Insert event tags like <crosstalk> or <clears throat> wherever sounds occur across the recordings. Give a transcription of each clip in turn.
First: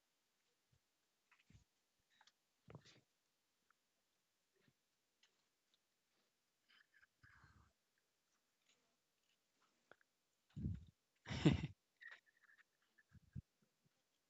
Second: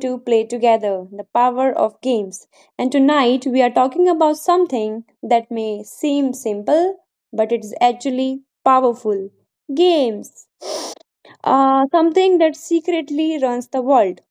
to Play Together the Power of Games. And tonight we are talking about something that may seem simple, but it is actually powerful games. Something that secretly runs the world.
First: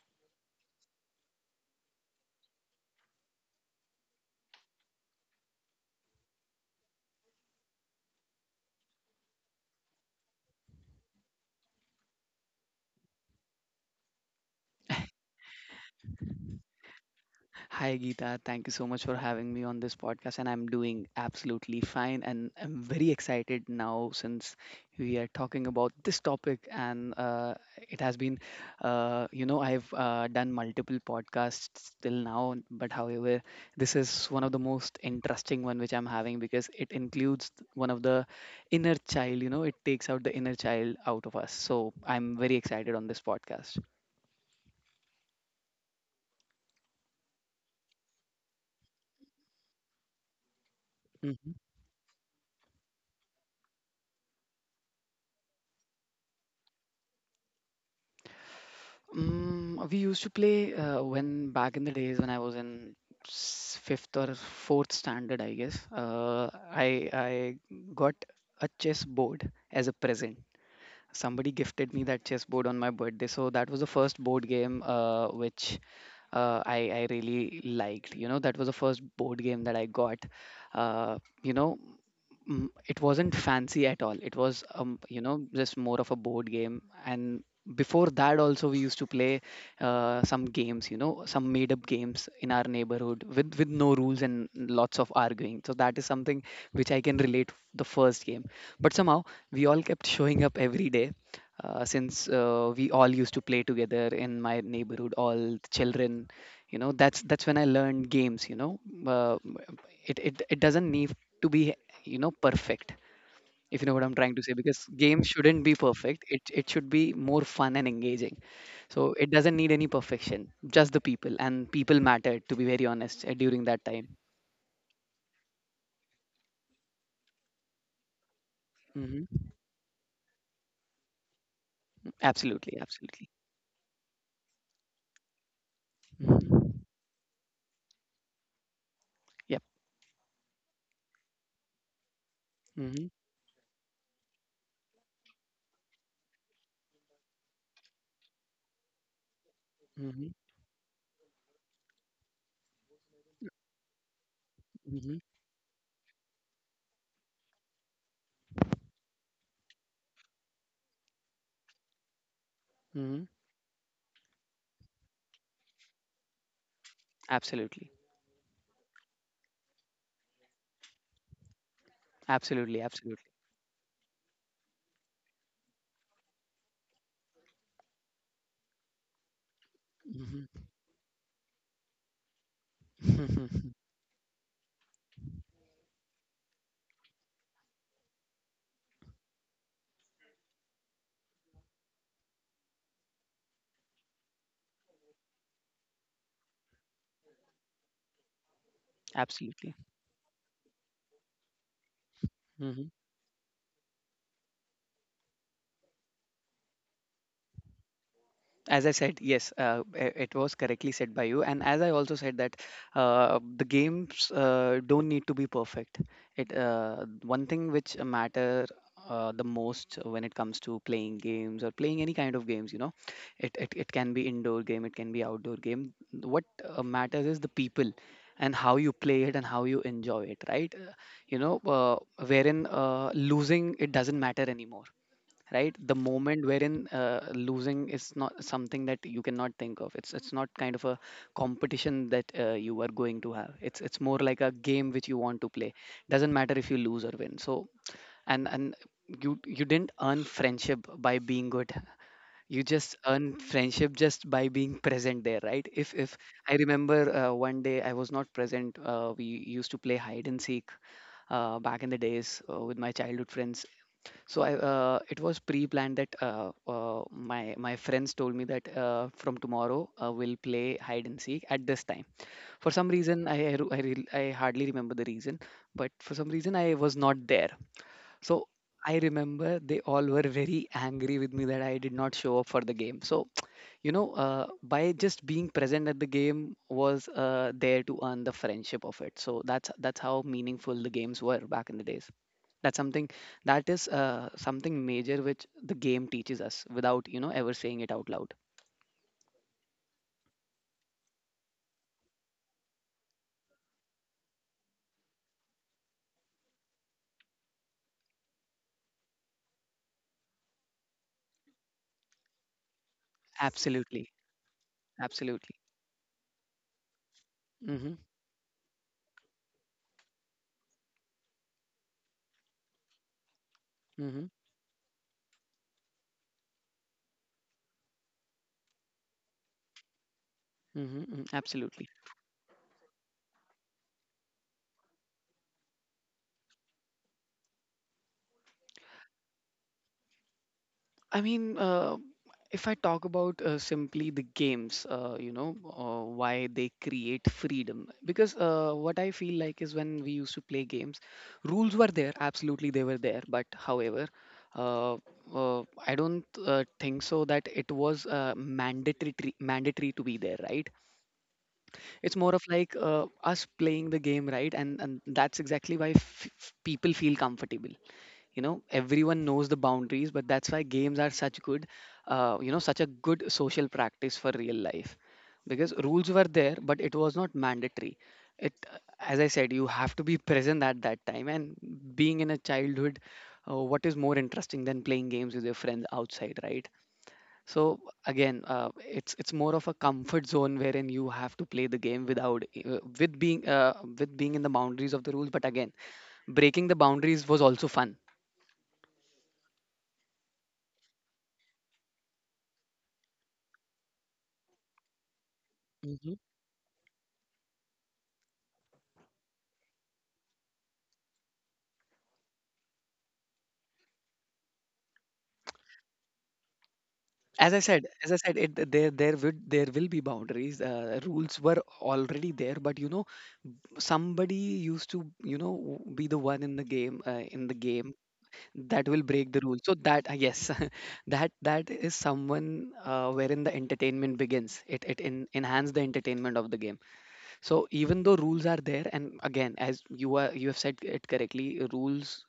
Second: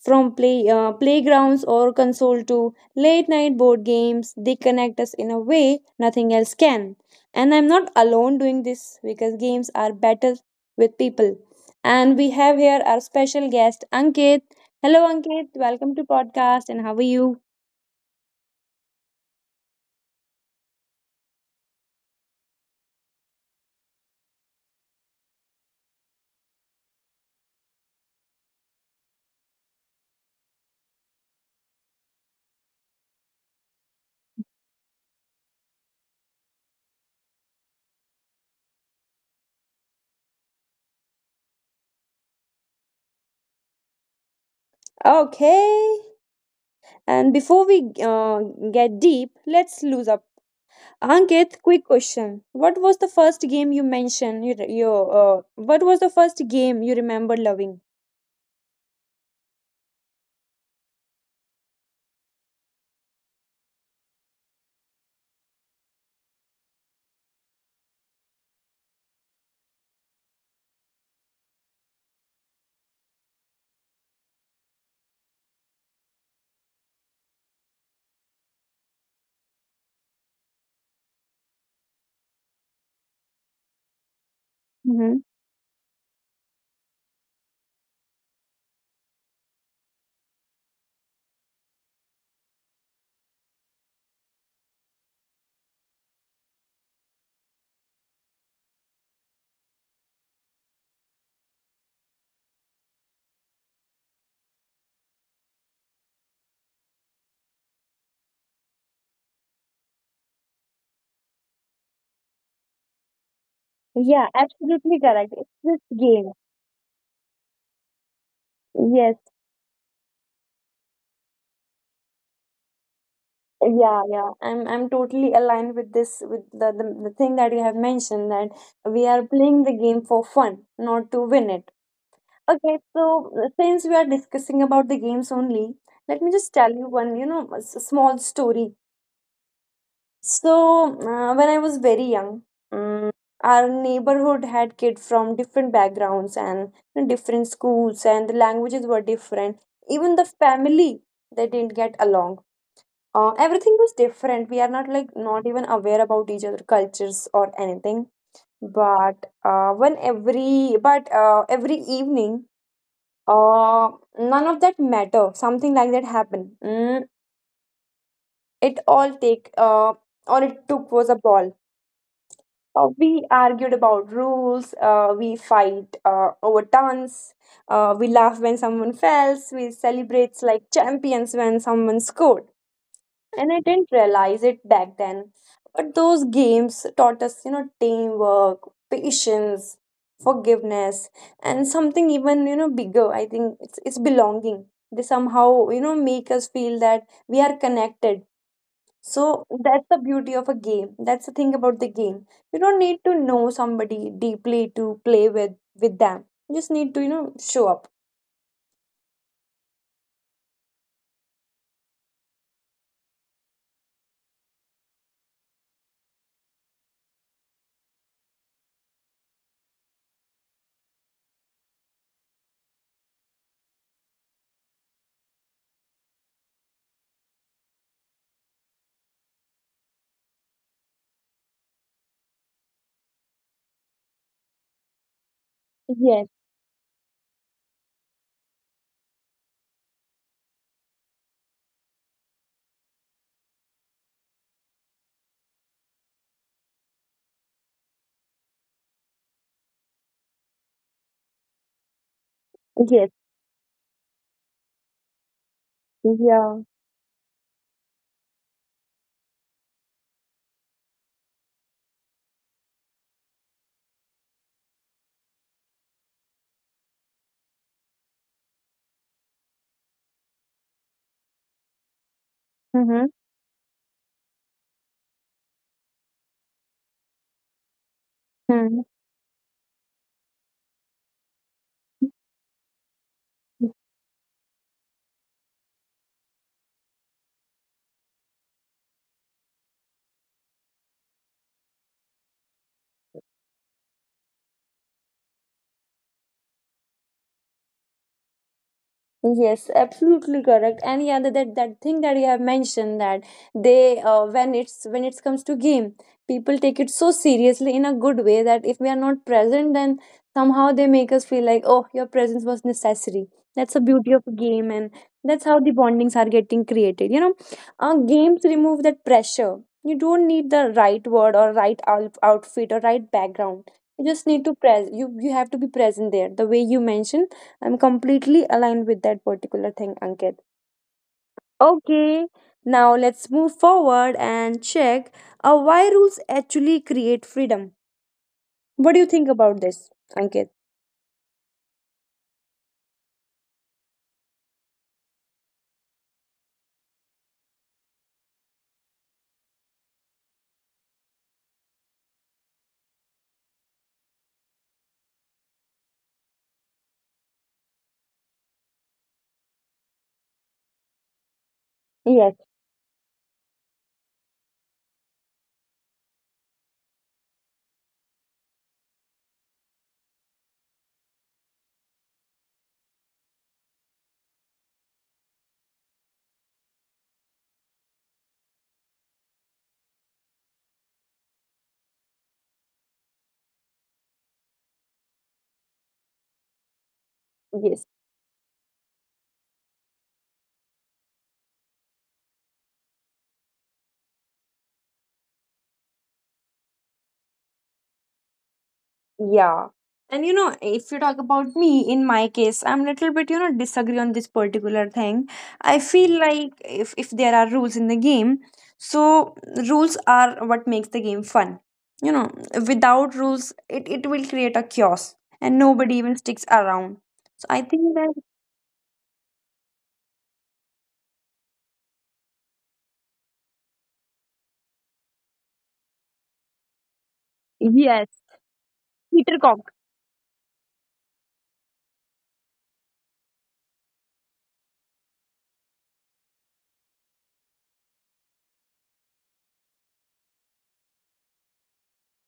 From playgrounds or console to late night board games, they connect us in a way nothing else can. And I'm not alone doing this because games are better with people. And we have here our special guest, Ankit. Hello, Ankit. Welcome to podcast. And how are you? Hi, Geeta. Thank you so much for having me on this podcast. And I'm doing absolutely fine. And I'm very excited now since we are talking about this topic. And it has been, I've done multiple podcasts till now. But however, this is one of the most interesting one which I'm having because it includes one of the inner child. It takes out the inner child out of us. So I'm very excited on this podcast. Okay. And before we get deep, let's lose up. Mm-hmm. Ankit, quick question. What was the first game you mentioned? What was the first game you remember loving? We used to play when back in the days when I was in fifth or fourth standard, I guess. I got a chess board as a present. Somebody gifted me that chess board on my birthday, so that was the first board game which I really liked. You know, that was the first board game that I got. Uh, you know it wasn't fancy at all. It was just more of a board game. And before that also we used to play some games, you know, some made up games in our neighborhood with no rules and lots of arguing. So that is something which I can relate the first game, but somehow we all kept showing up every day, since we all used to play together in my neighborhood, all the children. You know, that's when I learned games. You know, uh, it doesn't need to be, you know, perfect, if you know what I'm Yeah, trying to say, because absolutely games correct. It's shouldn't be this perfect. game. It should be more fun and engaging. So Yes, it doesn't need any perfection, just the people, and people matter, to be very honest, during that yeah, time. yeah. I'm totally aligned with this with the thing that you have mentioned that we Hmm. are playing the game for fun, not to win it. Absolutely, Okay, absolutely. so since we are discussing about the games only, let me just Hmm. tell you one, you know, a small story. Yep. So, when I was very young, Hmm. mm, our neighborhood had kids from different backgrounds and different schools, and the languages were different. Even the Hmm. family, they didn't get along. Everything was different. We are not like Hmm. not even aware about each other cultures or anything. But when every but every evening, Hmm. uh, none of that matter. Something like that happened. Absolutely, It all take all it took was a ball. absolutely, absolutely. We argued about rules, we fight over turns, we laugh when someone fails, we celebrate Hmm. like champions when someone scored. And I <laughs> didn't realize it back then. But those games taught us, you know, teamwork, patience, forgiveness, and something even, you know, bigger. I think it's belonging. They somehow, you know, make us feel that we are connected, so Absolutely. that's the beauty of a game. That's the thing about the game. You don't Mm-hmm. need to know somebody deeply to play with them. You just need to, you know, show up. As I said, yes, it was correctly said by you, and as I also said that, the games don't need to be perfect. It, one thing which matter the most when it comes to playing games or playing any kind of games, you know, it can be indoor game, it can be outdoor game. What matters is the people, and how you play it and how you enjoy it, right? You know uh, Wherein losing it doesn't matter anymore, right? The Yes. moment wherein losing is not something that you cannot think of. It's not kind of a competition that you are going to have. It's more like a game which you want to play. Doesn't matter if you lose or win. So and you you didn't earn friendship by being good. You just Yes. earn friendship just by being present there, right? If I Yeah. remember, one day I was not present. We used to play hide and seek, back in the days, with my childhood friends. So I, it was pre-planned that, my friends told me that, from tomorrow we'll play hide and seek at this time. For some reason, I ru- I re- I hardly remember the reason, but for some reason I was not there. So Mm-hmm. I remember they all were very angry with me that I did not show up for the game. So, you know, by just being present at the game was there to earn the friendship of it. So that's how meaningful the games were back in the days. That's something, that is something major which the game teaches us without, you know, ever saying it out loud. Yes, absolutely correct. And yeah, that thing that you have mentioned that they when it comes to game, people take it so seriously in a good way that if we are not present, then somehow they make us feel like, oh, your presence was necessary. That's the Absolutely, beauty of a game, and that's absolutely. how the bondings are getting created. You know, Mm-hmm, games remove that pressure. You don't need the right word or right outfit or right background. You mm-hmm, mm-hmm. just need to pres. You have to be present there. The way you mentioned, I'm completely aligned with that particular thing, Ankit. Mm-hmm. Absolutely. Okay, now let's move forward and check why rules actually create freedom. What do you think about this, Ankit? I mean, if I talk about simply the games, why they create freedom. Because what I feel like is when we used to play games, rules were there, absolutely they were there. But however, uh, I don't think so that it was mandatory to be there, right? It's more Yes, of like us playing the game, right? And that's exactly why people feel comfortable. You know, everyone knows the boundaries, but that's why games are such good, you know, such a good social practice for real life. Because rules were there but it was not mandatory. It, as I said, you have to be <laughs> present at that time. And being in a childhood, what is more interesting than playing games with your friends outside, right? So yes. again, it's more of a comfort zone wherein you have to play the game without with being in the boundaries of the rules. But again, breaking the boundaries was also fun. Yeah. And you know, if you talk about me, in my case, I'm little bit, you know, disagree on this particular thing. I Hmm. feel like if there are rules in the game, so rules are what makes the game fun. You know, without rules, it will create a chaos and nobody even sticks around. So I think As that I said, it there would, there will be boundaries. Rules were already there, but you know, somebody used to, you know, be the one in the game, in the game, yes, that will break Peter the rule. Cock. So that, yes. <laughs> That that is someone wherein the entertainment begins. It in, enhance the entertainment of the game. So even though rules are there, and again, as you are, you have said it correctly, rules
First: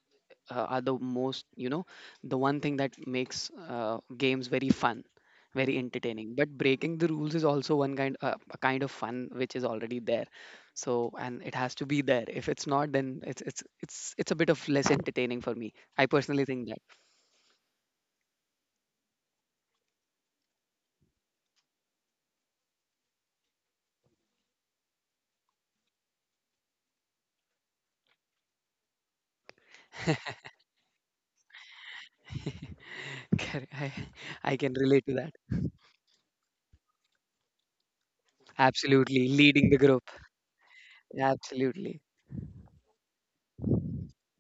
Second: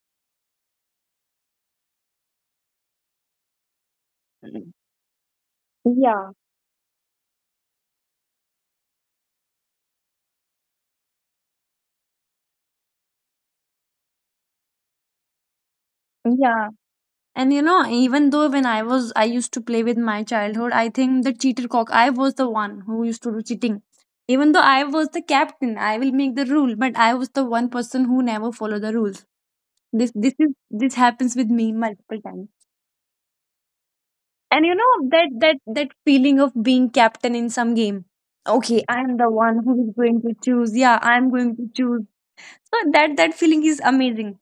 are the most, you know, the one thing that makes games very fun, very Yeah. entertaining. But breaking the rules is also one kind, a kind of fun which is already there. So and it has to be there. If it's not, then it's a bit of less entertaining for me. I personally Yeah. think that. And you know, even though when I was, I used to play with my childhood, I think the cheater cock, I was the one who used to do cheating. Even though I was the captain, I will make the rule, but I was the one person who never follow the rules. This happens with me multiple times. <laughs> Correct. I And you can relate know to that that. Feeling of being captain in some game. Okay, I am Absolutely, the one leading the who is group. going to choose. Yeah, I am going to Absolutely, choose. So that feeling is amazing.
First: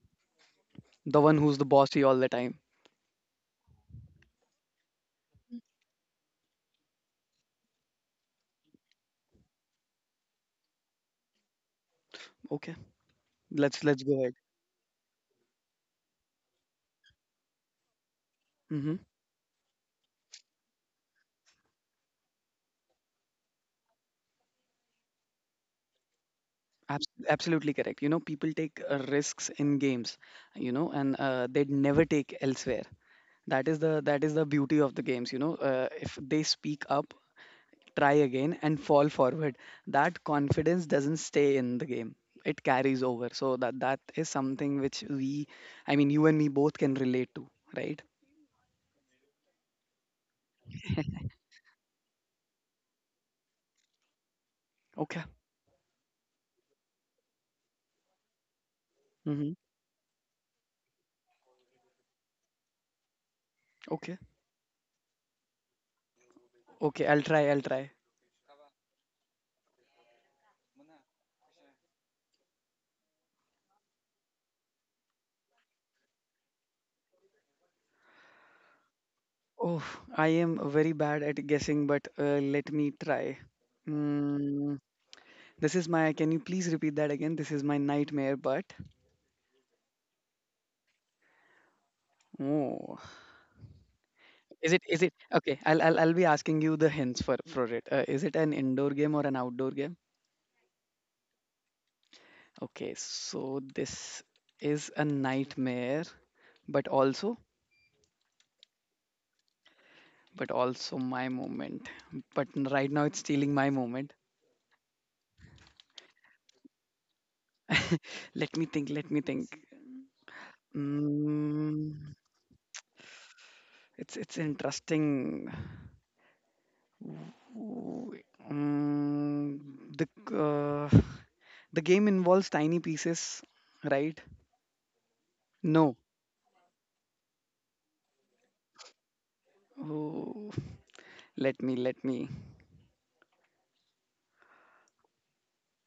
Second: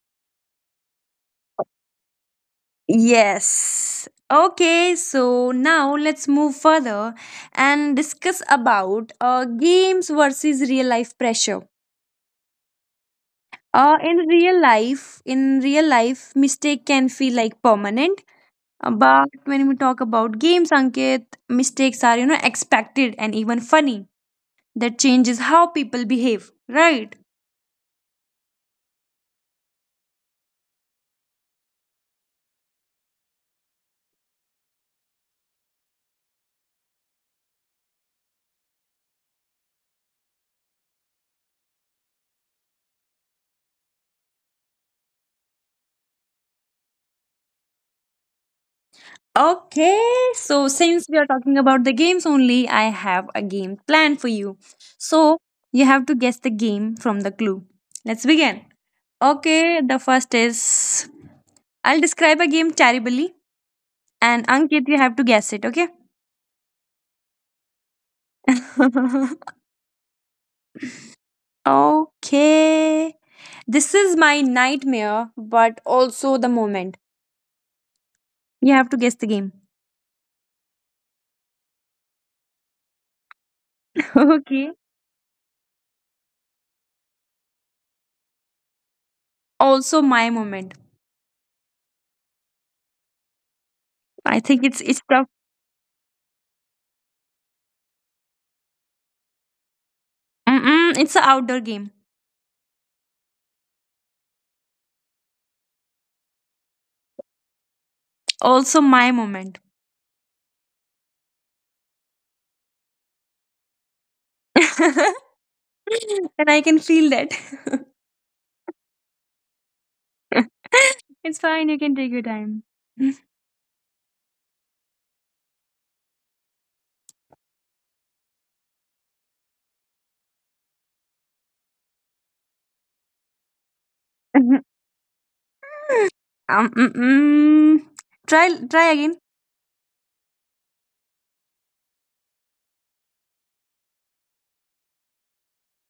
the one who's the bossy all the time. Yes. Okay, so now let's move further and discuss about games versus real life pressure. Okay. Let's let's go ahead. In real life, mistake can feel like permanent. Hmm. But when we talk about games, Ankit, mistakes are, you know, expected and even funny. That changes how people behave, right? Absolutely correct. You know, people take risks in games, you know, and they'd never take elsewhere. That is the, that is the beauty of the games. You know, if they speak up, try again, and fall forward, that confidence doesn't stay in the game. It carries over. So that, that is something which we, I mean, you and me both can relate to, right? Okay, so since we are talking about the games only, I have a game planned for you. Okay. So you have to guess the game from the clue. Let's begin. Hmm. Okay, the first is, I'll describe a game terribly, Okay. and Ankit, you have to guess it, okay? Okay. I'll try, I'll try. <laughs> Okay, this is my nightmare, but also the moment. You have to guess the game. Oh, I am very bad at guessing, but let me try. <laughs> Okay. Mm, this is my, can you please repeat that again? This is my nightmare, but, Also, my moment. oh, I think it's is it, tough. okay, I'll be asking you the hints for it. Is it an indoor game or an outdoor game? Mm-mm, it's an outdoor game. Okay, so this is a nightmare, but also, Also, my moment. but also my moment. But right now it's stealing my moment. <laughs> And I can feel that. Let me think, let me think. <laughs> It's fine. You can take Mm, your time. <laughs> it's interesting. Ooh, mm, the uh, <laughs> the game involves tiny pieces, right? Mhm. No. um, mm, mm. Try again. Ooh, let me let me.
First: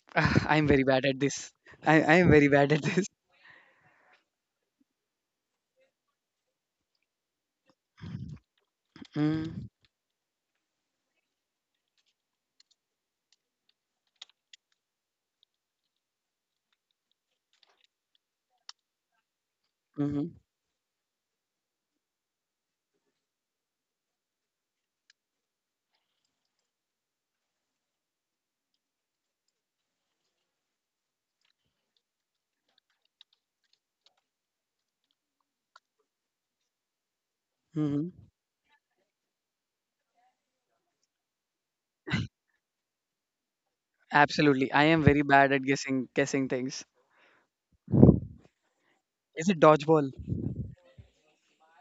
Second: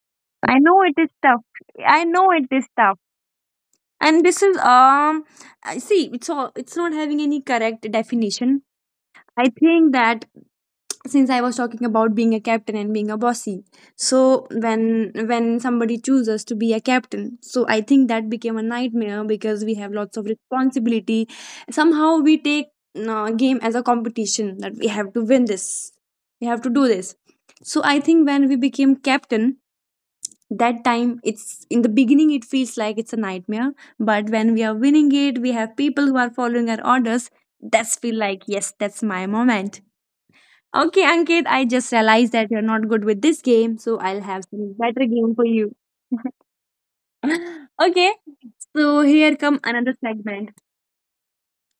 <laughs> Ah, I I'm know very it bad is at tough. this. I I I am know it very is bad at tough. this. And this is I see. It's all. It's not having any correct definition. I Mm. think that since I was talking about being a captain and being a bossy, so when somebody chooses to be a captain, so I think that became a nightmare because we have lots of Hmm. responsibility. Somehow we take game as a competition, that we have to win this, we have to do this. So I think when we became captain, that time, it's in the beginning it feels like it's a nightmare. But when we are winning it, we have people who are following our orders, that's Hmm. feel like, yes, that's my moment. Okay, Ankit, I just realized that you're not good with this game, so I'll have Absolutely, some I better am very game for bad at you. Guessing things. <laughs> Okay, so here Is it come another dodgeball? segment.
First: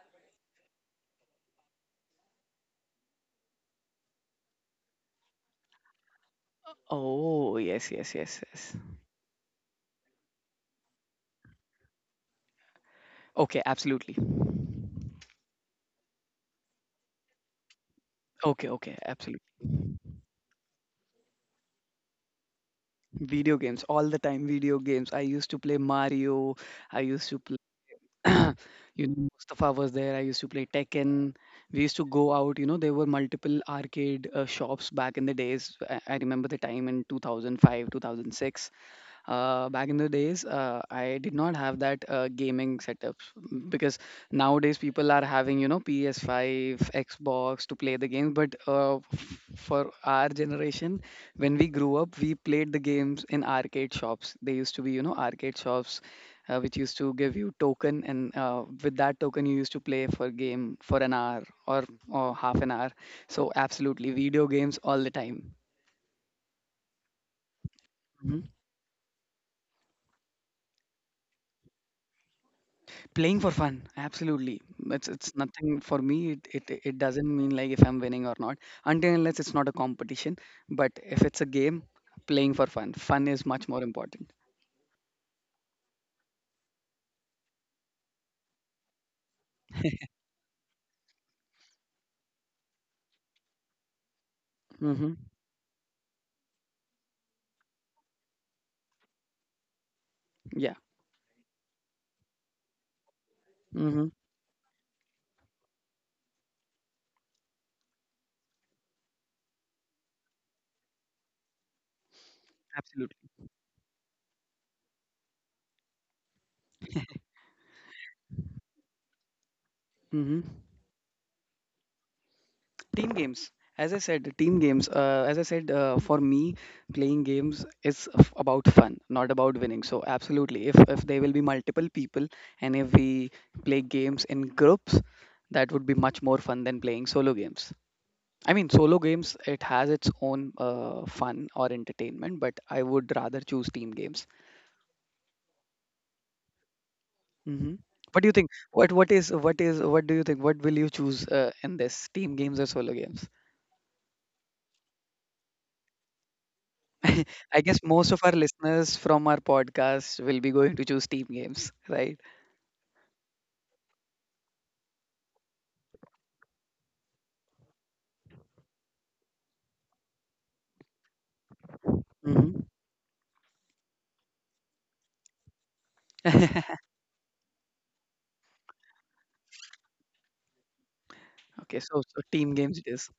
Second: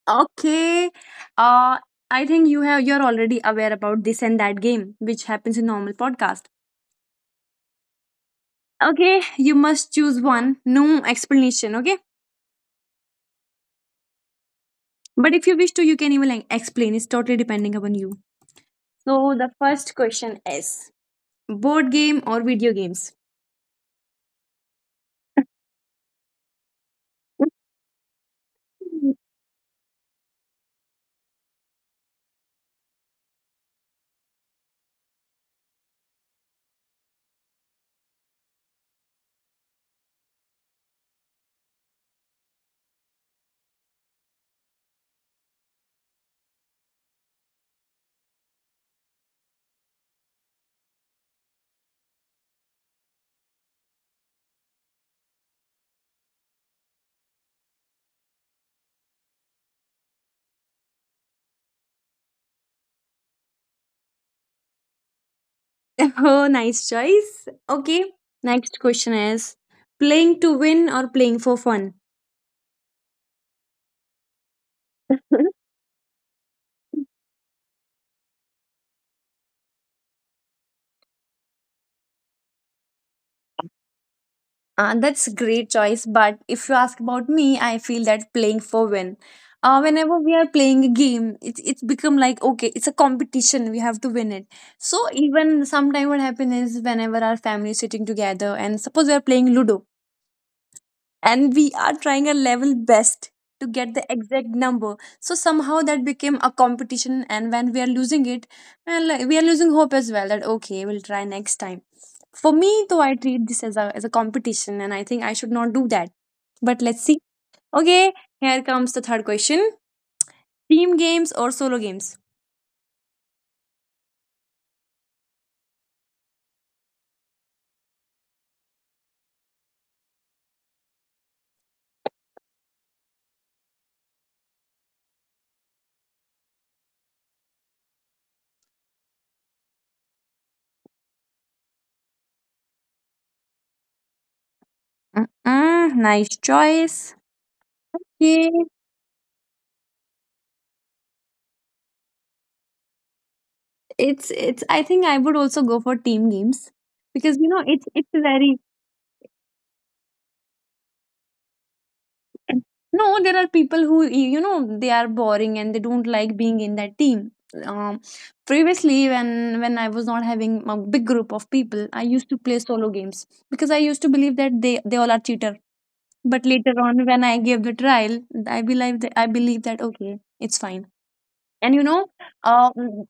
Okay, uh, I think you have you're already aware about this and that game, which happens in normal podcast. Oh, yes, yes, yes, yes. Okay, you must choose one. No explanation. Okay, Okay, absolutely. but if you wish to, you can even like, explain. It's totally depending upon you. Okay, okay, So absolutely. the first question is: board game or video games? Video games all the time. Video games. I used to play Mario. I used to play. <clears throat> You <laughs> know, Mustafa was there. I used to play Tekken. We used to go out. You know, there were multiple arcade shops back in the days. I remember the time in 2005, 2006, back in the days. I did not have that gaming setup, because nowadays people are having, you know, PS5, xbox, to play the games. But for our generation, when we grew up, we played the games in arcade shops. They used to be, you know, arcade shops, which used to give you token, and with that token you used to play for game for an hour, or half an hour. So absolutely, video games all the time. Oh, nice choice. Okay, Mm-hmm. next question is, playing to win or playing for fun? Playing for fun, absolutely. It's nothing for me. It, it doesn't mean like if I'm winning or not, until unless it's not a competition. But if it's a game, playing for fun, fun is much more important. That's great choice. But if you ask about me, I feel that playing for win. Whenever we are playing a game, it's become like, okay, it's a competition. We have to win it. So Mm-hmm. even sometime what happens is whenever our family is sitting together, and suppose we are playing Ludo, Yeah. and we are trying our level best to get Mm-hmm. the exact number, so somehow that became a competition. And when we are losing it, well, like, we are losing hope as well, that okay, we'll try next time. For me though, I Absolutely. treat this as a competition, and I think I should not do that, but let's see. Okay, here comes the third question, Mm-hmm. team games or solo games? Team games. As I said, team games. As I said, for me, playing games is about fun, not about winning. So absolutely, if there will be multiple people, and if we play games in groups, that would be much more fun than playing solo games. I mean, solo games, it has its own fun or entertainment, but I would rather choose team games. Mm-mm, nice choice. Hmm. What do you think? Yeah, What do you think? What will you choose in this, team games or solo games? It's I think I would also go for team games <laughs> because you I know guess most it's of our very. listeners from our podcast will be going to choose team games, right? No, there are people who, you know, they are boring and they don't like being in that team. Um, previously, when I was not having a big group of people, I used to Hmm. play solo games because I used to believe that they all are cheater. But <laughs> later on, when I gave the trial, I believe that I believe that, okay, it's fine. Okay, and you so know so team games it is. um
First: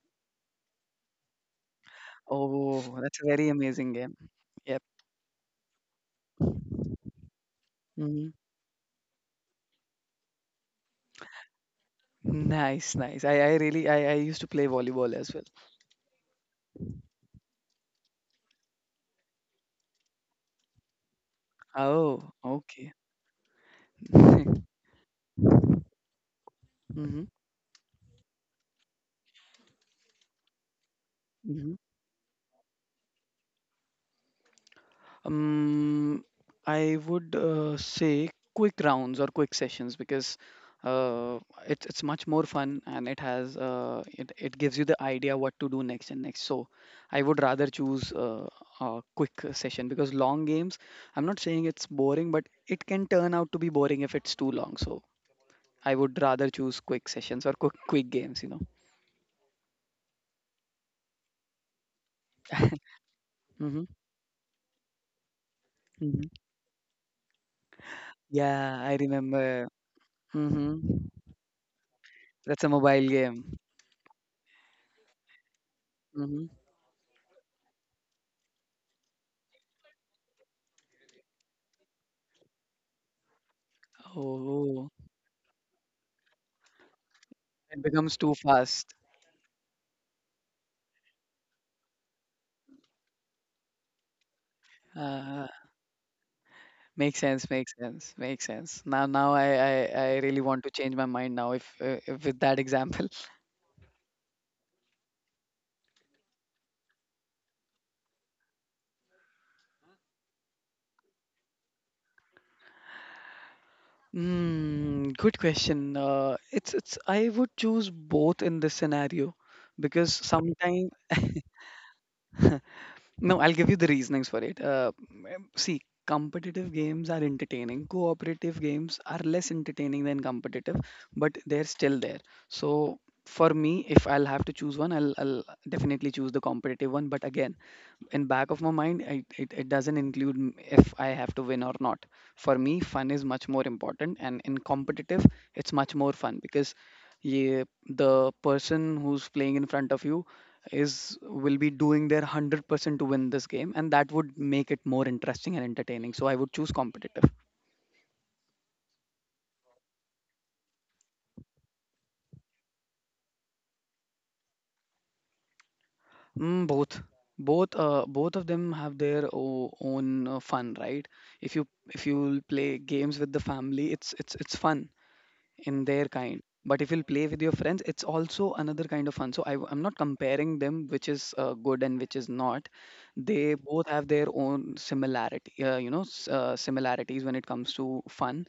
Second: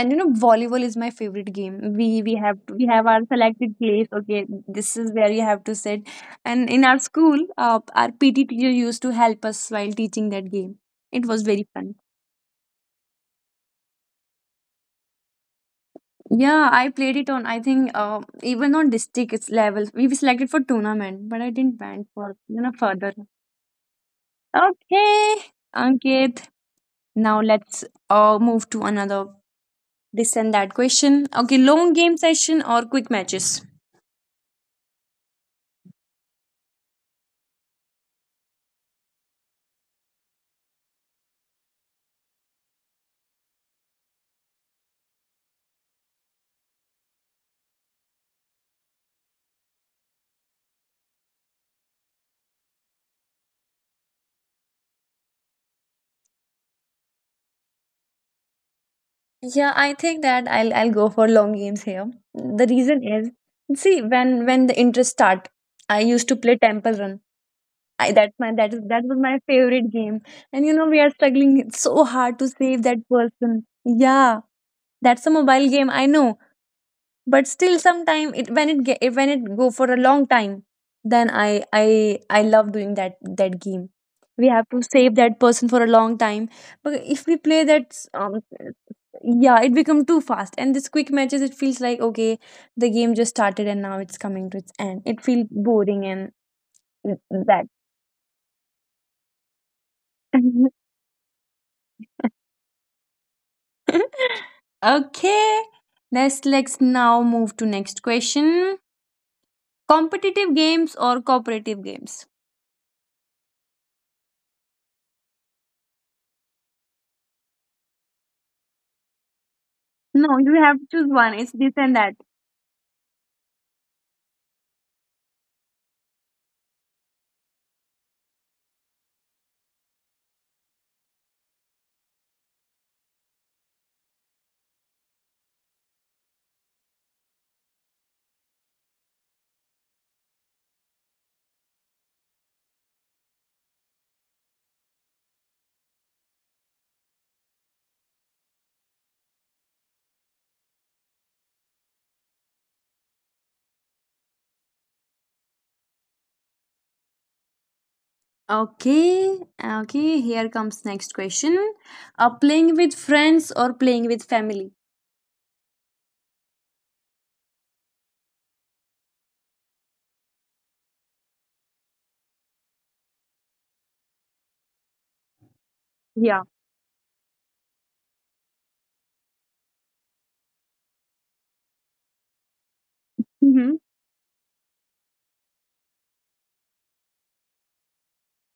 and you know, volleyball is my favorite game. we we have we Oh, have our that's a very selected amazing place, game. okay, Yep. this is where you have to sit. And in our school, our Hmm. PT teacher used to help us while teaching that game. It was very fun. Nice, nice. I really I used to play volleyball as well. Yeah, I played it on, I think, even on district it's level, we were selected for tournament, but I didn't went for, Oh, you know, okay. further. Okay, <laughs> Ankit, Mhm, now let's move to another this and that question. Okay, mhm. long game session or quick matches? Um, I would say quick rounds or quick sessions because uh, it's much more fun and it has it gives you the idea what to do next and next. So I would rather choose a quick session because long games. I'm not saying it's boring, but it can turn out to be boring if it's too long. So I would rather choose quick sessions or quick games. You know. Yeah, I think that I'll go for long games here. The reason is, <laughs> Hmm. see, when the interest start, I Hmm. used to play Temple Run. I that's my that is Yeah, I that was my remember. favorite game. And you Hmm. know, we are struggling so hard to That's a save that mobile game. person. Yeah, that's a mobile game. I know, Mhm. but still sometime it when it get when it go for a long time, then I love doing that game. We have to Oh, save that person for a long time. But if we play it that, becomes too um, fast. yeah, it become too fast, and this quick matches, it feels like, okay, the game just started and now it's coming to its end, it feels Uh, boring and Makes sense, makes sense, makes sense. Now, now I really want that. to <laughs> change my mind now if with that example. <laughs> Okay, let's now move to next question, competitive games or cooperative games? Mm, good question. I would choose both in this scenario because No, you have to sometimes. choose one. <laughs> It's this and that. No, I'll give you the reasonings for it. See, competitive games are entertaining. Cooperative games are less entertaining than competitive, but they're still there. So for me, if I'll have to choose one, I'll definitely choose the competitive one. But again, in back of my mind it doesn't include if I have to win or not. For me, fun is much more important, and in competitive, it's much more fun because yeah, the person who's playing in front of you is will be doing their 100% to win this game, and that would make it more interesting and entertaining. So I would choose competitive. Okay, okay, here comes next question. Playing with friends or playing with family? Mm, both, both, both of them have their own fun, right? If you if you play games with the family, it's it's fun in their Yeah. kind. But if you'll play with your friends, it's also another kind of fun. So I am not comparing them which is good and which is not. They Mm-hmm. both have their own similarity, you know, similarities when it comes to fun.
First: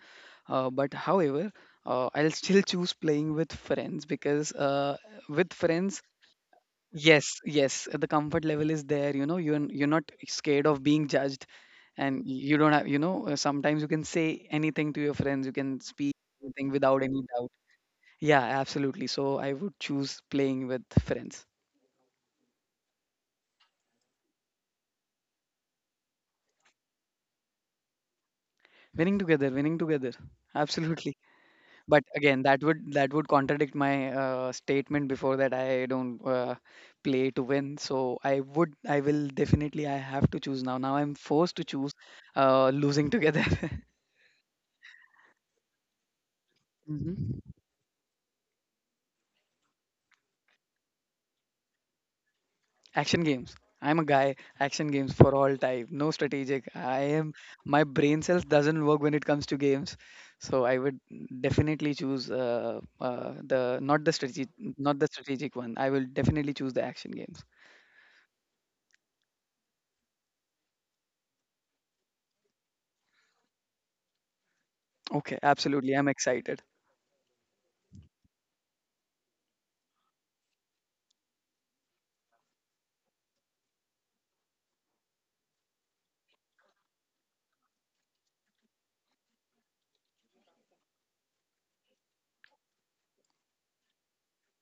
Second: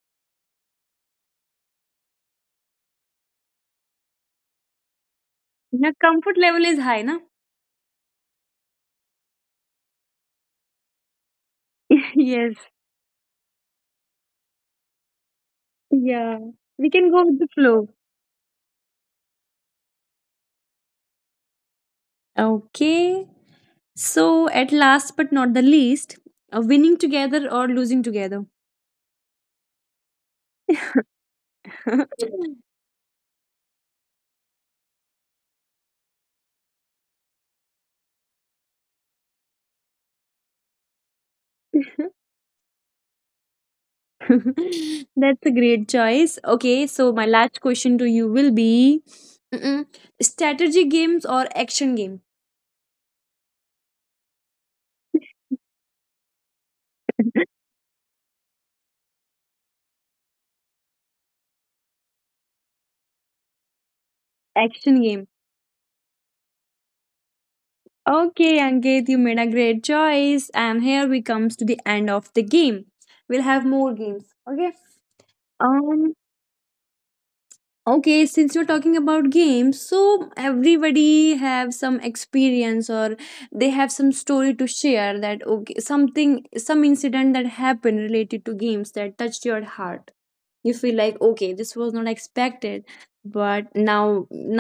But however, I'll <laughs> still choose playing with friends because with Your friends, comfort level is high, na? yes, yes, the comfort level is there, you know, you're not scared of being judged, <laughs> and Yes. you don't have, you know, sometimes you can say anything to your friends. You can speak Yeah. anything We without can any go with the doubt. flow. Yeah, absolutely. So I would choose playing with friends. Okay. So, at last but not the least, winning together or losing together? Winning together, winning together. Absolutely. But again, <laughs> that would contradict my statement before that I don't play to win. So I would, I will definitely, I have to choose now. Now I'm forced to choose <laughs> losing together. <laughs> <laughs> That's a great choice. Okay, so my Mhm. last question to you will be mm-mm, strategy games or action game? Action games. I'm a guy, action games for all time. No strategic. I am, <laughs> my brain cells doesn't work when it comes to games, so I would definitely choose the, not the strategic, not Action the game. strategic one. I will definitely choose the action games. Okay, Ankit, you made a great choice. And here we comes to the end of the game. We'll have more games. Okay. Okay, absolutely, I'm Um excited. okay, since you're talking about games, so everybody have some experience or they have some story to share that okay something some incident that happened related to games that touched your heart. You feel like okay this was not expected but now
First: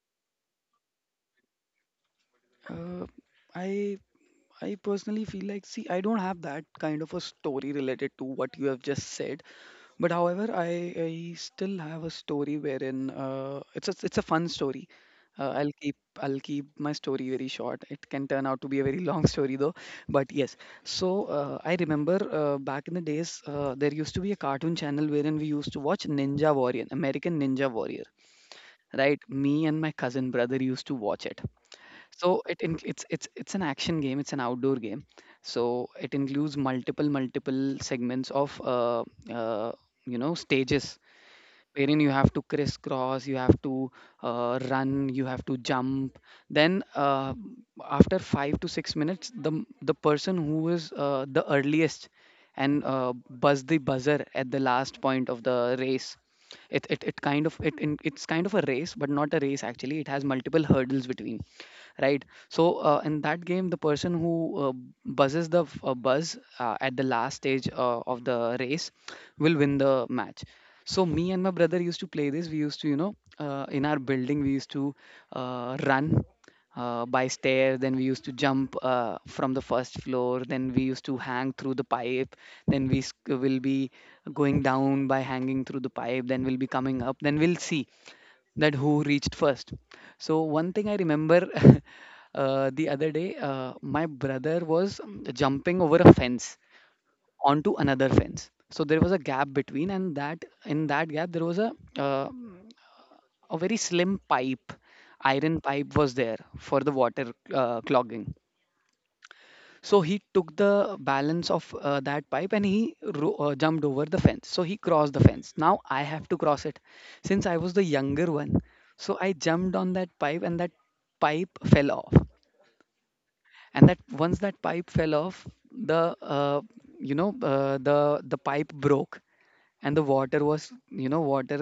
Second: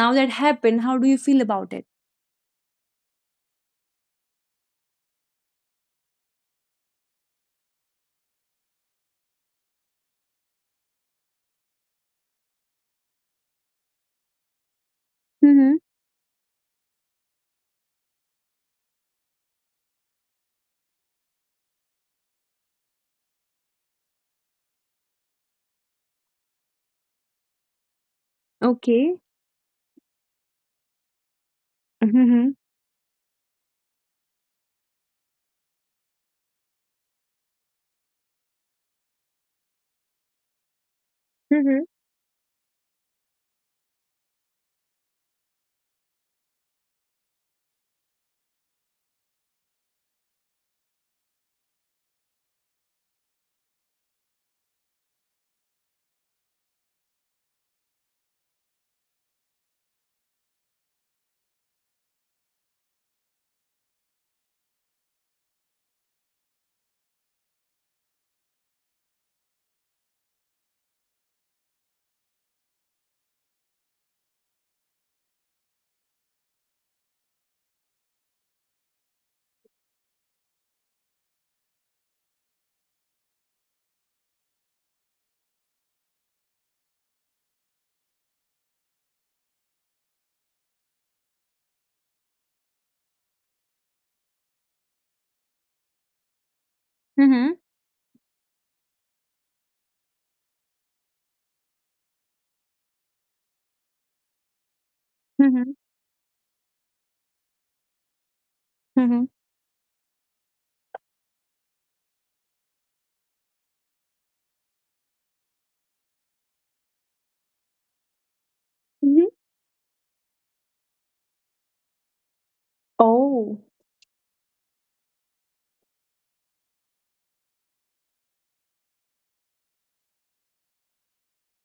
now that happened, how do you feel about it? uh, i I personally feel like, see, I don't have that kind of a story related to what you have just said. But however, I still have a story wherein it's a fun story. Uh, I'll Mm-hmm. keep I'll keep my story very short. It can turn out to be a very <laughs> long story though. But yes, so I remember back in the days there used to be a cartoon channel wherein we used to watch Ninja Warrior, American Ninja Warrior, Okay. right? Me and my cousin brother used to watch it. So Mm-hmm. it's it's an action game. It's an outdoor game. So it includes multiple segments of uh, you know, stages Mm-hmm. wherein you have to crisscross, you have to run, you have to jump. Then after 5 to 6 minutes, the person who is the earliest and buzz the buzzer at the last point of the race. It's kind of a race but not a race, actually. It has multiple hurdles between, right? So in that game, the person who buzzes the f- buzz at the last stage of the race will win the match. So me and my brother used to play this. We used to, you know, in our building, we used to run by stairs. Then we used to jump from the first floor. Then we used to hang through the pipe. Then will be going down by hanging through the pipe. Then we'll be coming up. Then we'll see that who reached first. So one thing I remember, <laughs> the other day, my brother was jumping over a fence Mm-hmm. onto another fence. So there was a gap between, and that in that gap there was uh, a very slim pipe, iron pipe was there for the water clogging. Mm-hmm. So he took the balance of that pipe and he jumped over the fence. So he crossed the fence. Now I have to cross it, since I was the younger one. So Mm-hmm. I jumped on that pipe, and that pipe fell off. Oh. And that, once that pipe fell off, the you know, the pipe broke, and the water was, you know, water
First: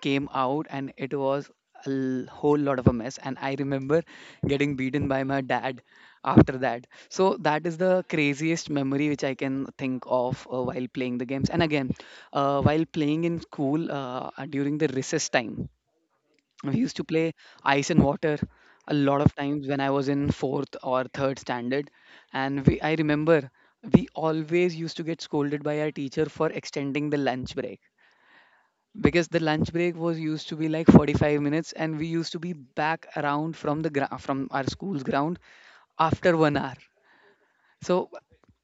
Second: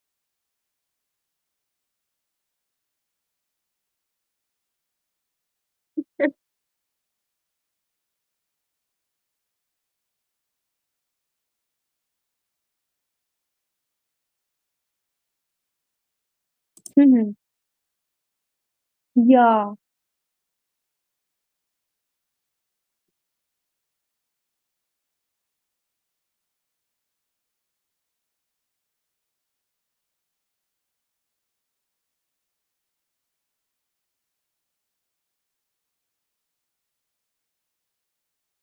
came out, and it was whole lot of a mess. And I remember getting beaten by my dad <laughs> after that. So that is the craziest memory which I can think of while playing the games. And again, while playing in school during the recess time, we used to Mm-hmm. play ice and water a lot of times Yeah. when I was in fourth or third standard. And we I remember we always used to get scolded by our teacher for extending the lunch break, because the lunch break was used to be like 45 minutes and we used to be back around from from our school's ground after 1 hour. So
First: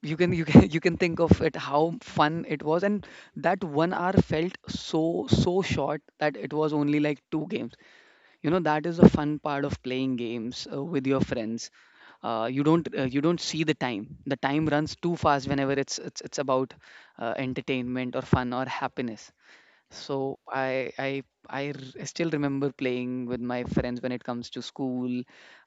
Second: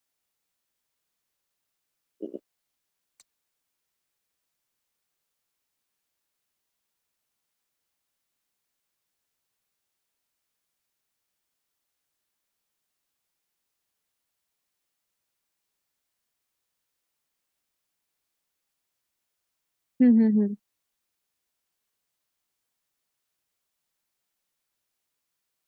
you can, you can, <laughs> you can think of it how fun it was. And that 1 hour felt so, so short that it was only like two games. You know, that is the fun part of playing games with your friends. Uh, you don't see the time. The time runs too fast whenever it's about entertainment or fun or happiness. So Hmm. I still remember playing with my friends when it comes to school,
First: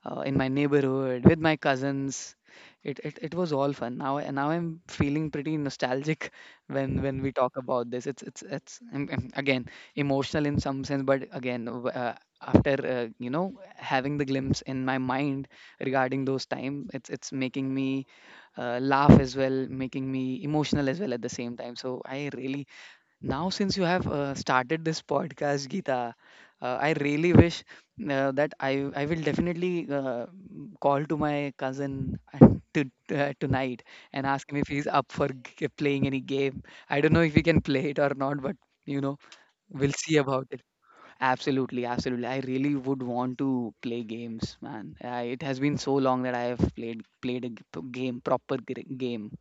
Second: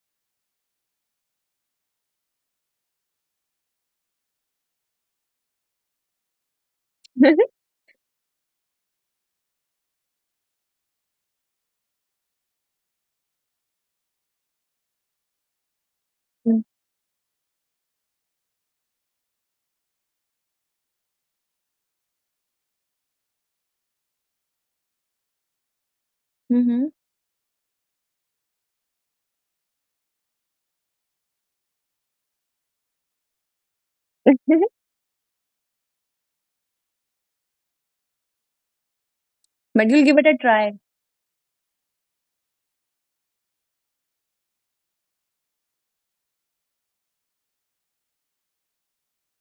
in my neighborhood, with my cousins. It was all fun. Now, and now I'm feeling pretty nostalgic <laughs> when we talk about this. It's again emotional in some sense, but again after you know, having the glimpse in my mind regarding those Hmm. time, it's making me laugh as well, making me emotional as well at the same time. So I really now, since you have started this podcast, Geeta, Hmm. <laughs> I really wish that I will definitely call to my cousin <laughs> and to, tonight, and ask him if he's <laughs> up for playing any game. I don't know if he can play it or not, but you know, But we'll you'll see give it a about it. try. Absolutely, absolutely. I really would want to play games, man. I, it has been so long that I have played a game, proper game.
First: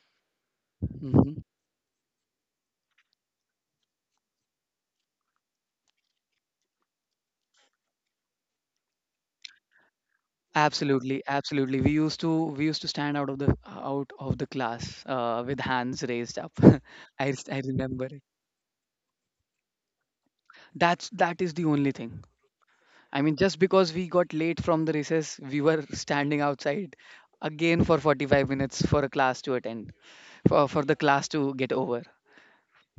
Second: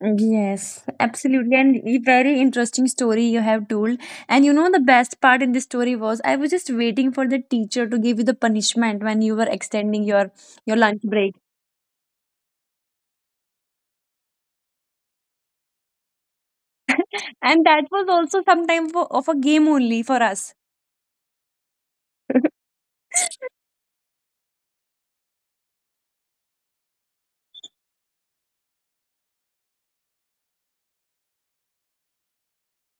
Yes, absolutely. And a very interesting story you have told. And you know, the best part in this story was I was just waiting for the teacher to give you the punishment when you were extending your lunch Absolutely, break. absolutely. We used to stand out of the class with hands raised up. <laughs> I And that remember was it. also sometime for, of a game only for us. That is the only thing. <laughs> I mean, just because we got late from the recess, we were standing outside again for 45 minutes for a class to attend, for the class to get over.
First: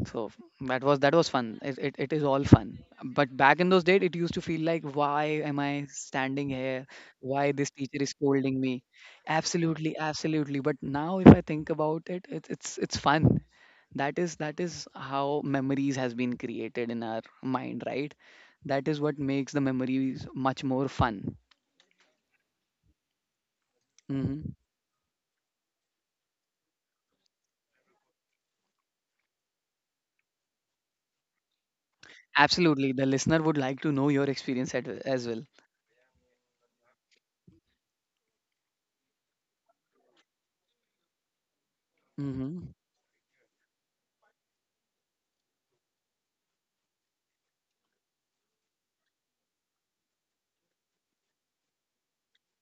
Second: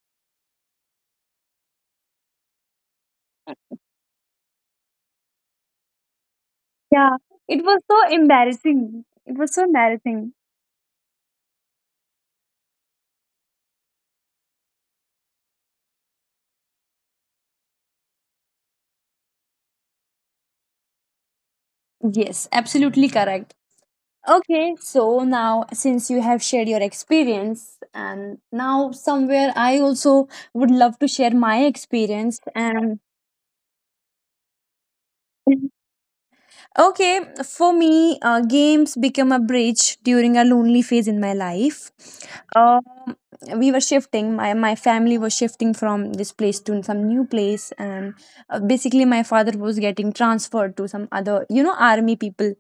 So that was fun. It is all fun. But back in those days, it used to feel like, why am I standing here? Yeah, Why it this was teacher so is scolding me? embarrassing. It was so Absolutely, embarrassing. absolutely. But now, if I think about it, it's it's fun. That is how memories has been created in our mind, right? That is what makes the memories much more fun. Yes, absolutely correct. Hmm. Okay, so now since you have shared your experience, and now somewhere I also would love to share my experience. Absolutely. And The listener would like to know your experience at, as well. <laughs> okay, for me, games become a bridge during a lonely phase in my life. Hmm. Um, we were shifting, my family was shifting from this place to some new place, and basically, my father was getting transferred to some other, you know, army people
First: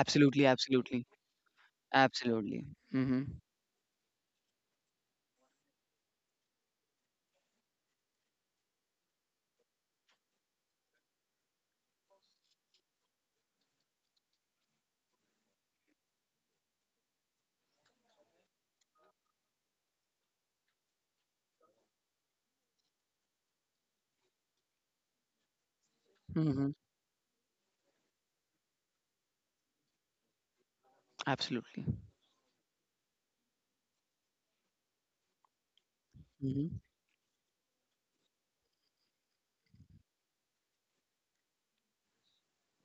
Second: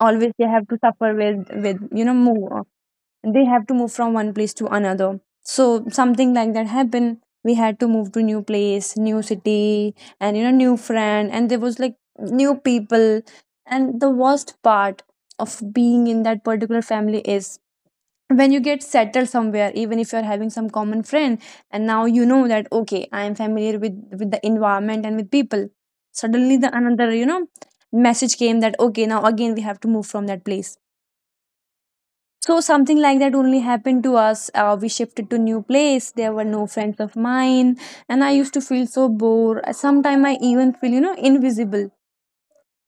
always they have to absolutely, suffer with you know move. absolutely. Hmm. They have to move from one place to another, so something like that happened. We had to move to new place, new city, and you know, new friend, and there was like new people. And the worst part of being in that particular family is when you get settled somewhere, even if you're having some common friend, and now you know that okay I am familiar with the environment and with people, suddenly the Mhm. another you know message came that okay now again we have to move from that place. Absolutely. So something like that only happened to us. We shifted to new place. There were no Mm-hmm. friends of mine, and I used to feel so bored. Sometimes I even feel you know invisible.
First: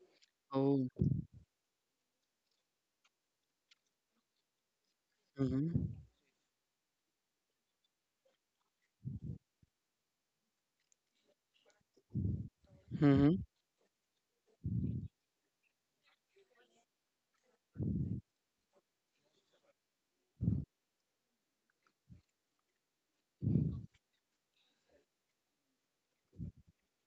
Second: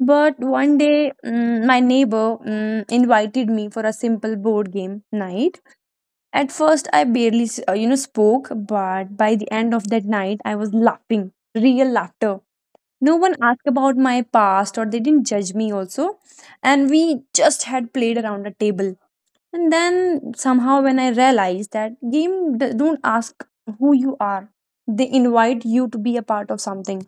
But one Oh. day, mm, my neighbor mm, invited me for a simple board game night. Mm-hmm. At first, I barely you know spoke, but by the end of that night, I was laughing, real laughter. No one Mm-hmm. asked about my past, or they didn't judge me also, and we just had played around a table, and then somehow, when I realized that game don't ask who you are, they invite you to be a part of something.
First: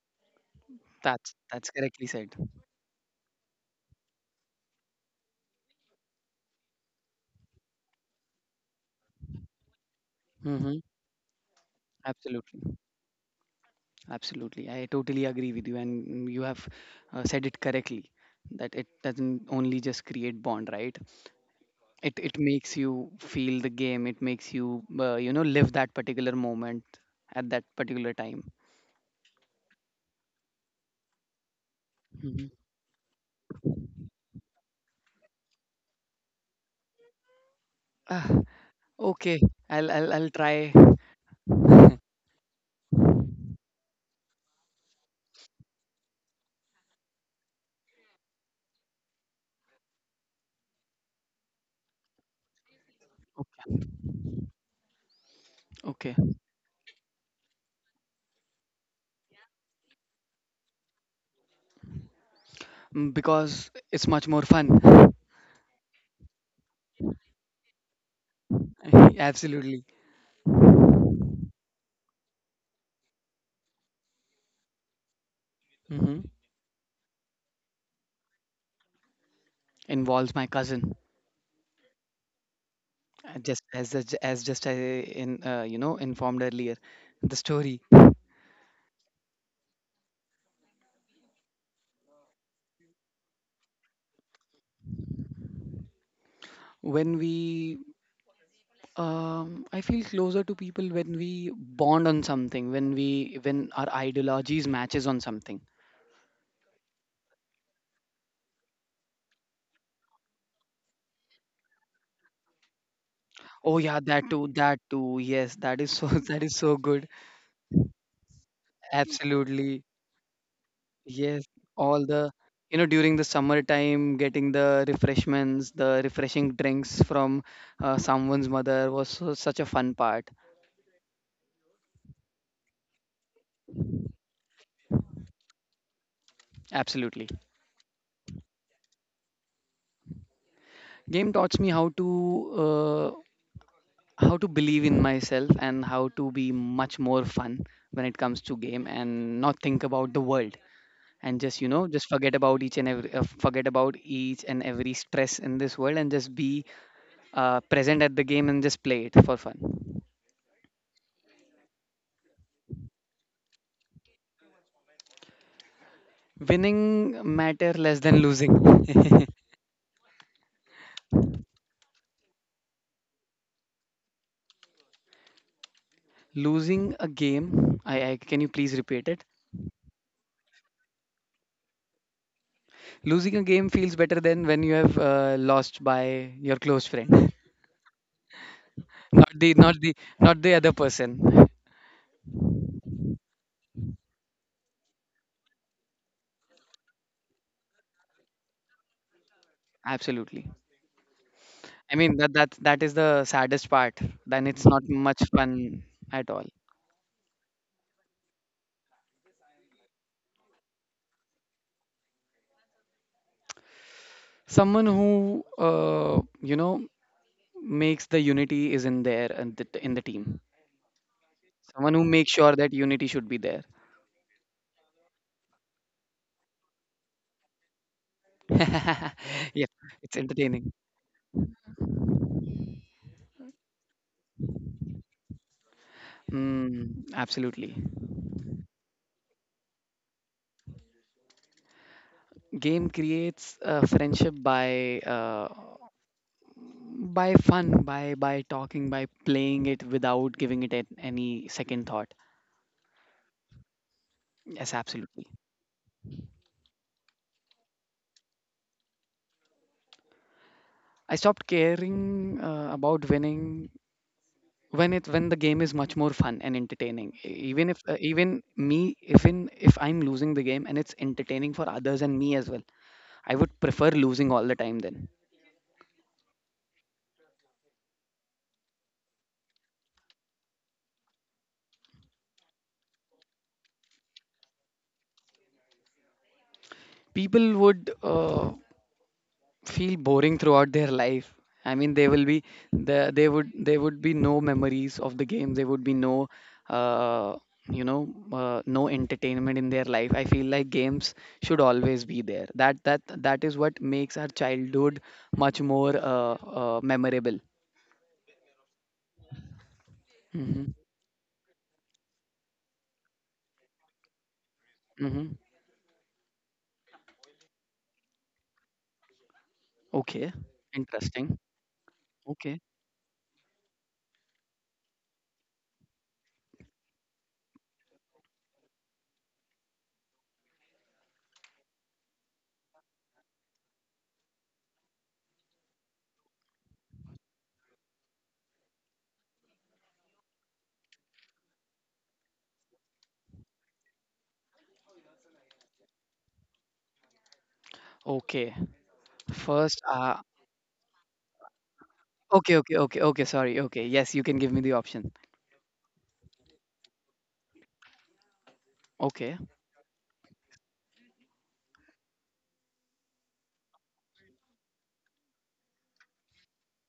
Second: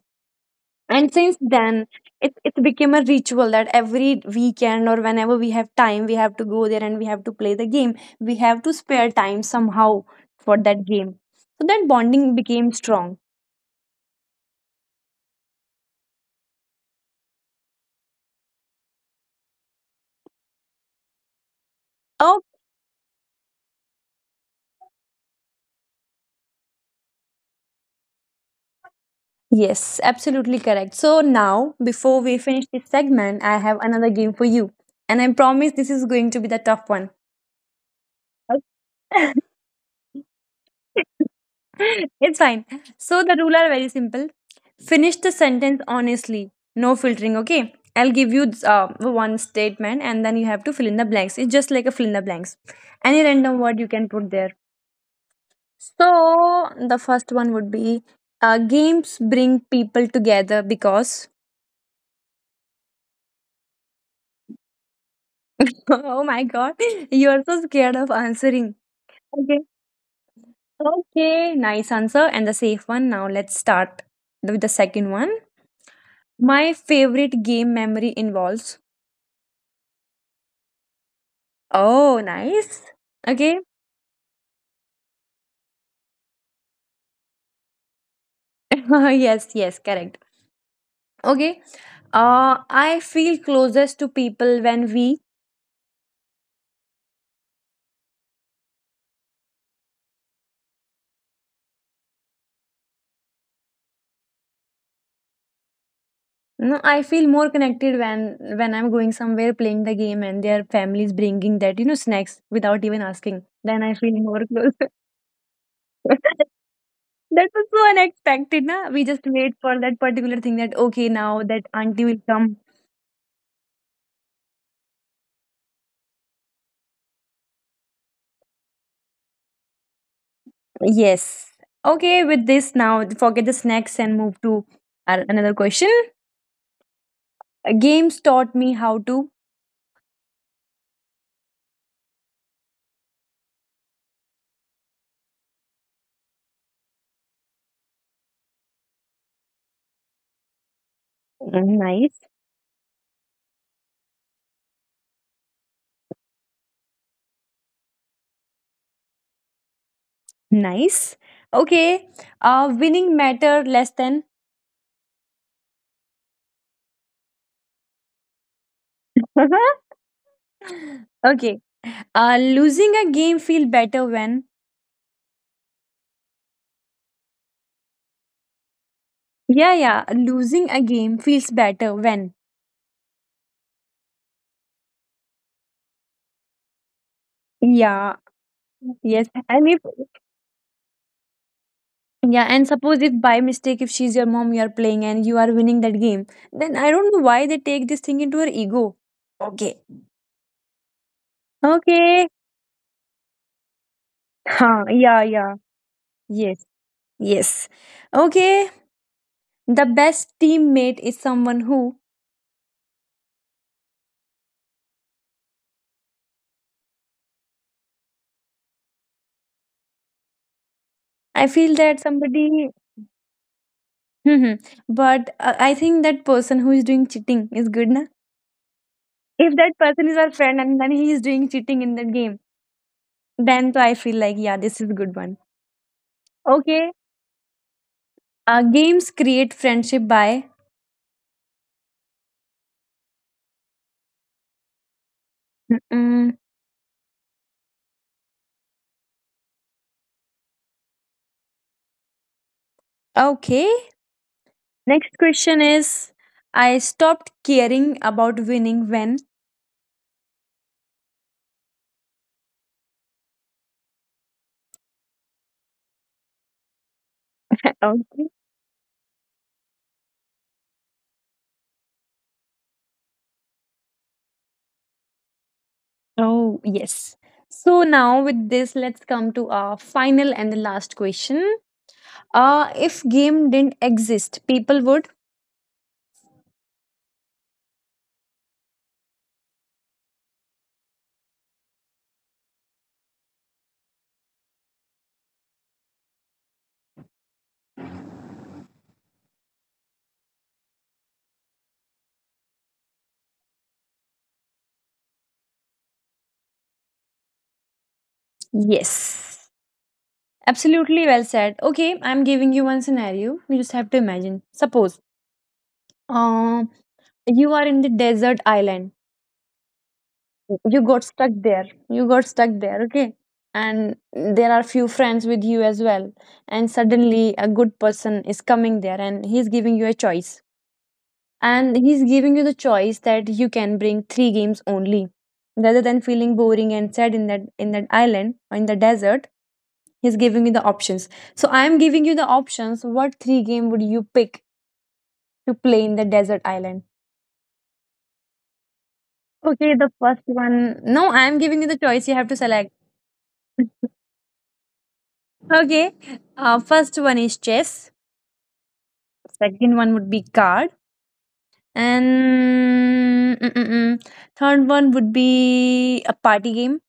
And That's since that's then, correctly said. it became a ritual that every weekend or whenever we have time, we have to go there and we have to play the game. We have to spare time somehow for Mm-hmm. that game. So that bonding became Absolutely. strong. Absolutely. I totally agree with you, and you have said it correctly that it doesn't only just create bond, right? It Oh, makes you feel the game. It makes you, you know, live that particular moment at that particular time. yes, absolutely correct. So now, before we Mm-hmm. finish this segment, I have another game for you. And I promise this is going to be the tough one. Ah, Okay. okay, I'll I'll try. <laughs> <laughs> It's fine. So the rule are very simple. Finish the sentence honestly. No filtering, okay? I'll give you one statement and then you have to fill in the blanks. It's just like a fill in the blanks. Any random word Okay. you can put there. Okay. So the first one would be games bring people together because. Mm, because it's much more fun. <laughs> Oh my god, you're so scared of answering. <laughs> Okay. Absolutely. Okay, nice answer. And the safe one. Now let's start with the second one. Mm-hmm. My favorite game memory involves. Involves my cousin, Oh, nice. Just Okay. as the- as just I, in, informed earlier the story <laughs> Yes, yes, correct. Okay. I feel closest to people when we. when we, I feel closer to people when we bond on something, when we when our ideologies matches on something. No, I feel more connected when I'm going somewhere playing the game and their families bringing that you know snacks without even asking. Oh Then I yeah, feel that more too, close. that <laughs> too, yes, that is so, <laughs> that is so That good, was so unexpected, na? We just wait absolutely, for that particular thing that okay yes, now that all auntie will the, come. you know, during the summer time getting the refreshments, the refreshing drinks from someone's mother was so, such a fun part, Yes. Okay, with this now forget the snacks and move to another question. absolutely. Games taught me how to. Game taught me how to, uh, how to believe in myself and how to be much more fun when it comes to game and not think about the world, and just, you know, just Nice, forget about each and every, forget about each and every stress in this world and just be present at the game and just play it for fun. nice. Okay, winning matter less than. Winning matter less than losing. <laughs> Okay, losing a game feel better when. <laughs> losing a game, I can you please repeat it? Yeah, yeah. Losing a game feels better when. Losing a game feels better than when you have lost by your close friend. Yeah. Yes. Not the, And not if the, not the other person, yeah, and suppose if by mistake if she's your mom, you are playing and you are winning that game, then I don't know why they take this thing into her ego. Okay. absolutely. I mean Okay. that that is the saddest part, then it's not Huh. much Yeah. Yeah. fun at all. Yes. Yes. Okay. The best teammate is someone who Someone who, makes the unity is in there and in the team. I feel Someone that who makes sure somebody, that unity should be there. mhm, but I think that person who is doing cheating is good, na? <laughs> If yeah, that person it's is our friend entertaining. and then he is doing cheating in that game, then so I feel like yeah, this is good one. Okay, Mm, absolutely. Games create friendship by. Game creates a friendship by, Mm-mm. by fun, by talking, by playing it without giving it any second thought. Okay, Yes, next absolutely. question is, I stopped caring about winning when. I stopped caring about winning when it, when the game is much more fun and entertaining. Even if, <laughs> Okay. even me, even if I'm losing the game and it's entertaining for others and me as well, I would prefer losing all the time. Then Oh yes. So now with this, let's come to our final and the last question. If game didn't exist, people would. people would, feel boring throughout their life. I mean they will be, they would, there would be no memories of the game, there would be no, uh, you know no entertainment in their life. I feel like games should always be there. That that is what makes our childhood much more, memorable. Yes. Mm-hmm. Absolutely well said. Okay, I'm giving you one scenario. You just have to imagine. Suppose Mm-hmm. um you are in the desert island. Okay, You got stuck interesting. there. You got stuck Okay, there, okay? And there are few friends with you as well. And suddenly a good person is coming there and he's giving you a choice. And he's giving you the choice that you can bring three games only. Rather than feeling boring and sad in that island or in the desert, he's giving you the options. So I am giving you the options. What three game would you pick to play in the desert island? okay, Okay, first, the first one. No, I am giving you the choice. You have to okay, select. okay, okay, okay, sorry, <laughs> okay, yes, you can give me the option. Okay. First one is chess. Okay, Second one would be card. And mm, mm, mm, third one would be a party game.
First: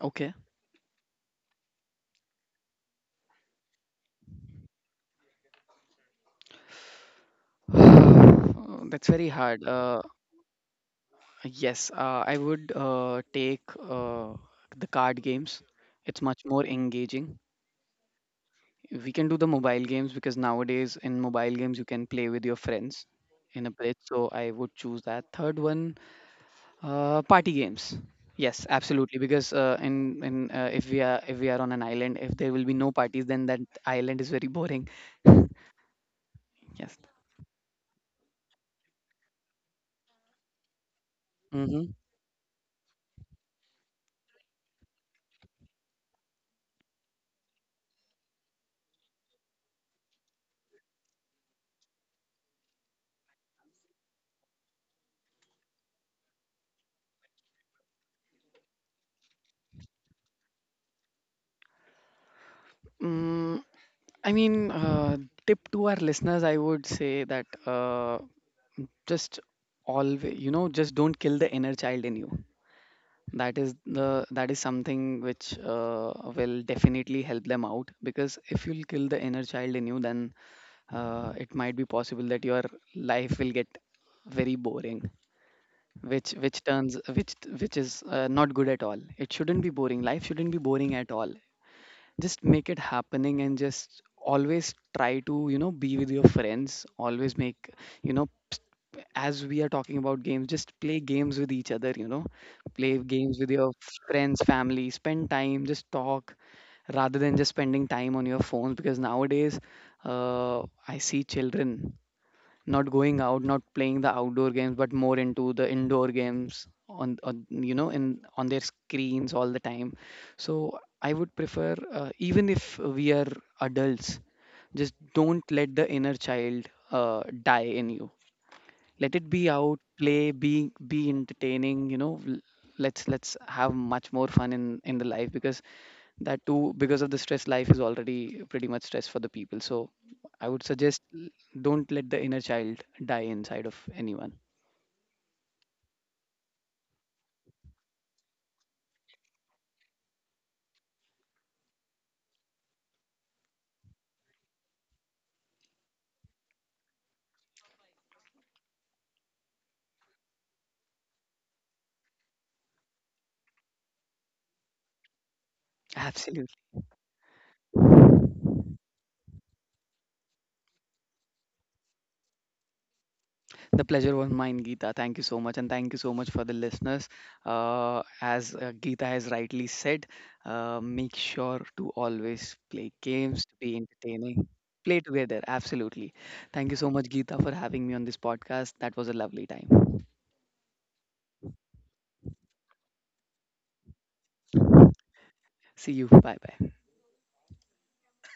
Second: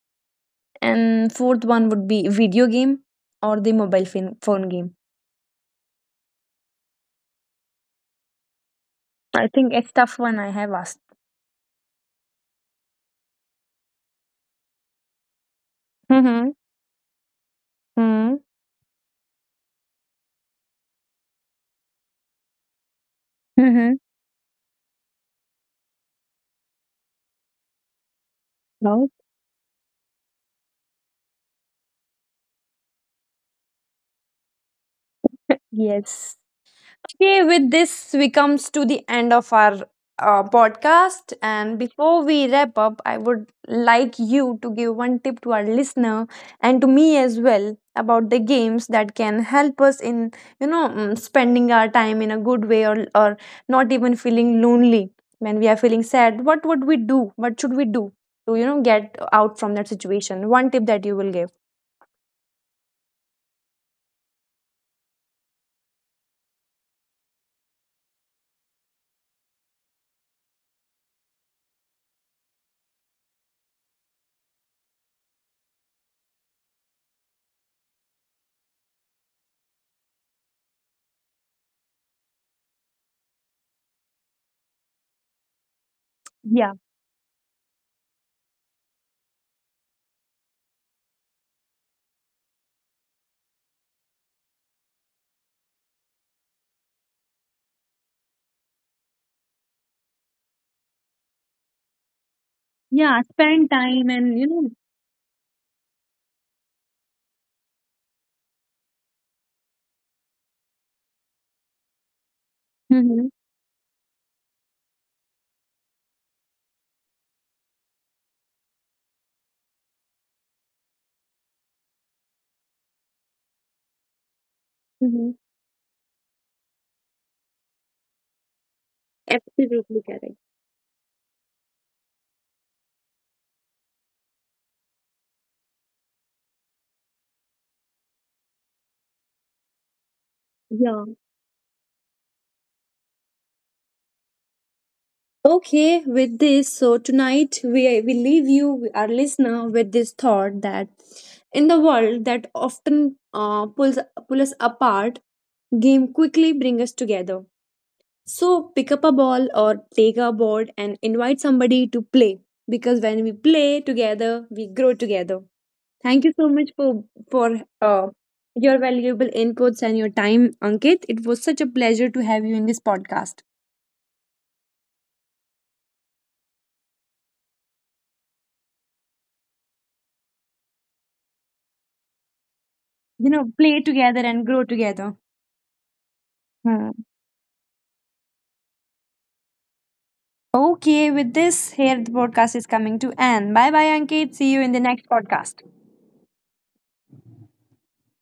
okay. And fourth one would be video game or the mobile phone game. <sighs> That's very I hard. think it's tough one I have asked. Yes, I would take the card games. It's much Mm-hmm. more engaging. Mm-hmm. We can do the mobile games because nowadays in mobile games you can play with your friends in a bridge. Mm-hmm. So I would choose that. Third one, party games. Yes, No. absolutely. Because in if we are, if we are on an island, if there will be no parties, then that island is very boring. <laughs> Yes. Yes. Okay, with this, we comes to the end of our podcast. And before we wrap up, I would like you to give one tip to our listener and to me as well about the games that can help us in you know mm, spending our time in a good way, or not even feeling lonely when we are feeling sad. What would we do? What should we do to you know get out from that situation? One tip that you will give. Mm-hmm. I mean, tip to our listeners, I would say that, just always, you know, just don't kill the inner child in you. That is the that is something which will definitely help them out, because if you'll kill the inner child in you, then it might be possible that your life will get very boring, which which Yeah, turns which which is, not good at all. It shouldn't be boring, life shouldn't be boring at all. Just make it happening and just always try to, you know, be with your friends, always make, you know, as we are talking about games, just play games with each other, you know, play yeah, games with your spend time and friends, you know, family, spend time, just talk, rather than just spending time on your phones. Because nowadays, uh, I see children not going mm-hmm, out, not playing the outdoor games, but more into the indoor games on, you know, in on their screens all the time. So I would prefer, even if we are adults, just mm-hmm, don't let the inner child die in you. Let it be out, absolutely play, correct. Be entertaining. You know, let's have much more fun in the life, because that too, because of the stress, life is already pretty much stress for the people. So I would suggest, Yeah. Don't let the inner child die inside of anyone. Okay, with this, so tonight we leave you, our listener, with this thought that in the world that often pull us apart, game quickly bring us together. So pick up a ball or take a board and invite somebody to play, because when we play together, we grow together. Thank you so Absolutely. much for your valuable inputs and your time, Ankit. It was such a pleasure to have you in this podcast. The pleasure was mine, Geeta, thank you so much, and thank you so much for the listeners. Uh, as, Geeta has rightly said, make sure to always play You games, to know, be play together entertaining. and grow Play together. together, absolutely. Thank you so Hmm. much, Geeta, for having me on this podcast. That was a lovely time. Okay, with this, here the podcast is coming to end. Bye bye, Ankit. See you in the next podcast. See you, bye bye.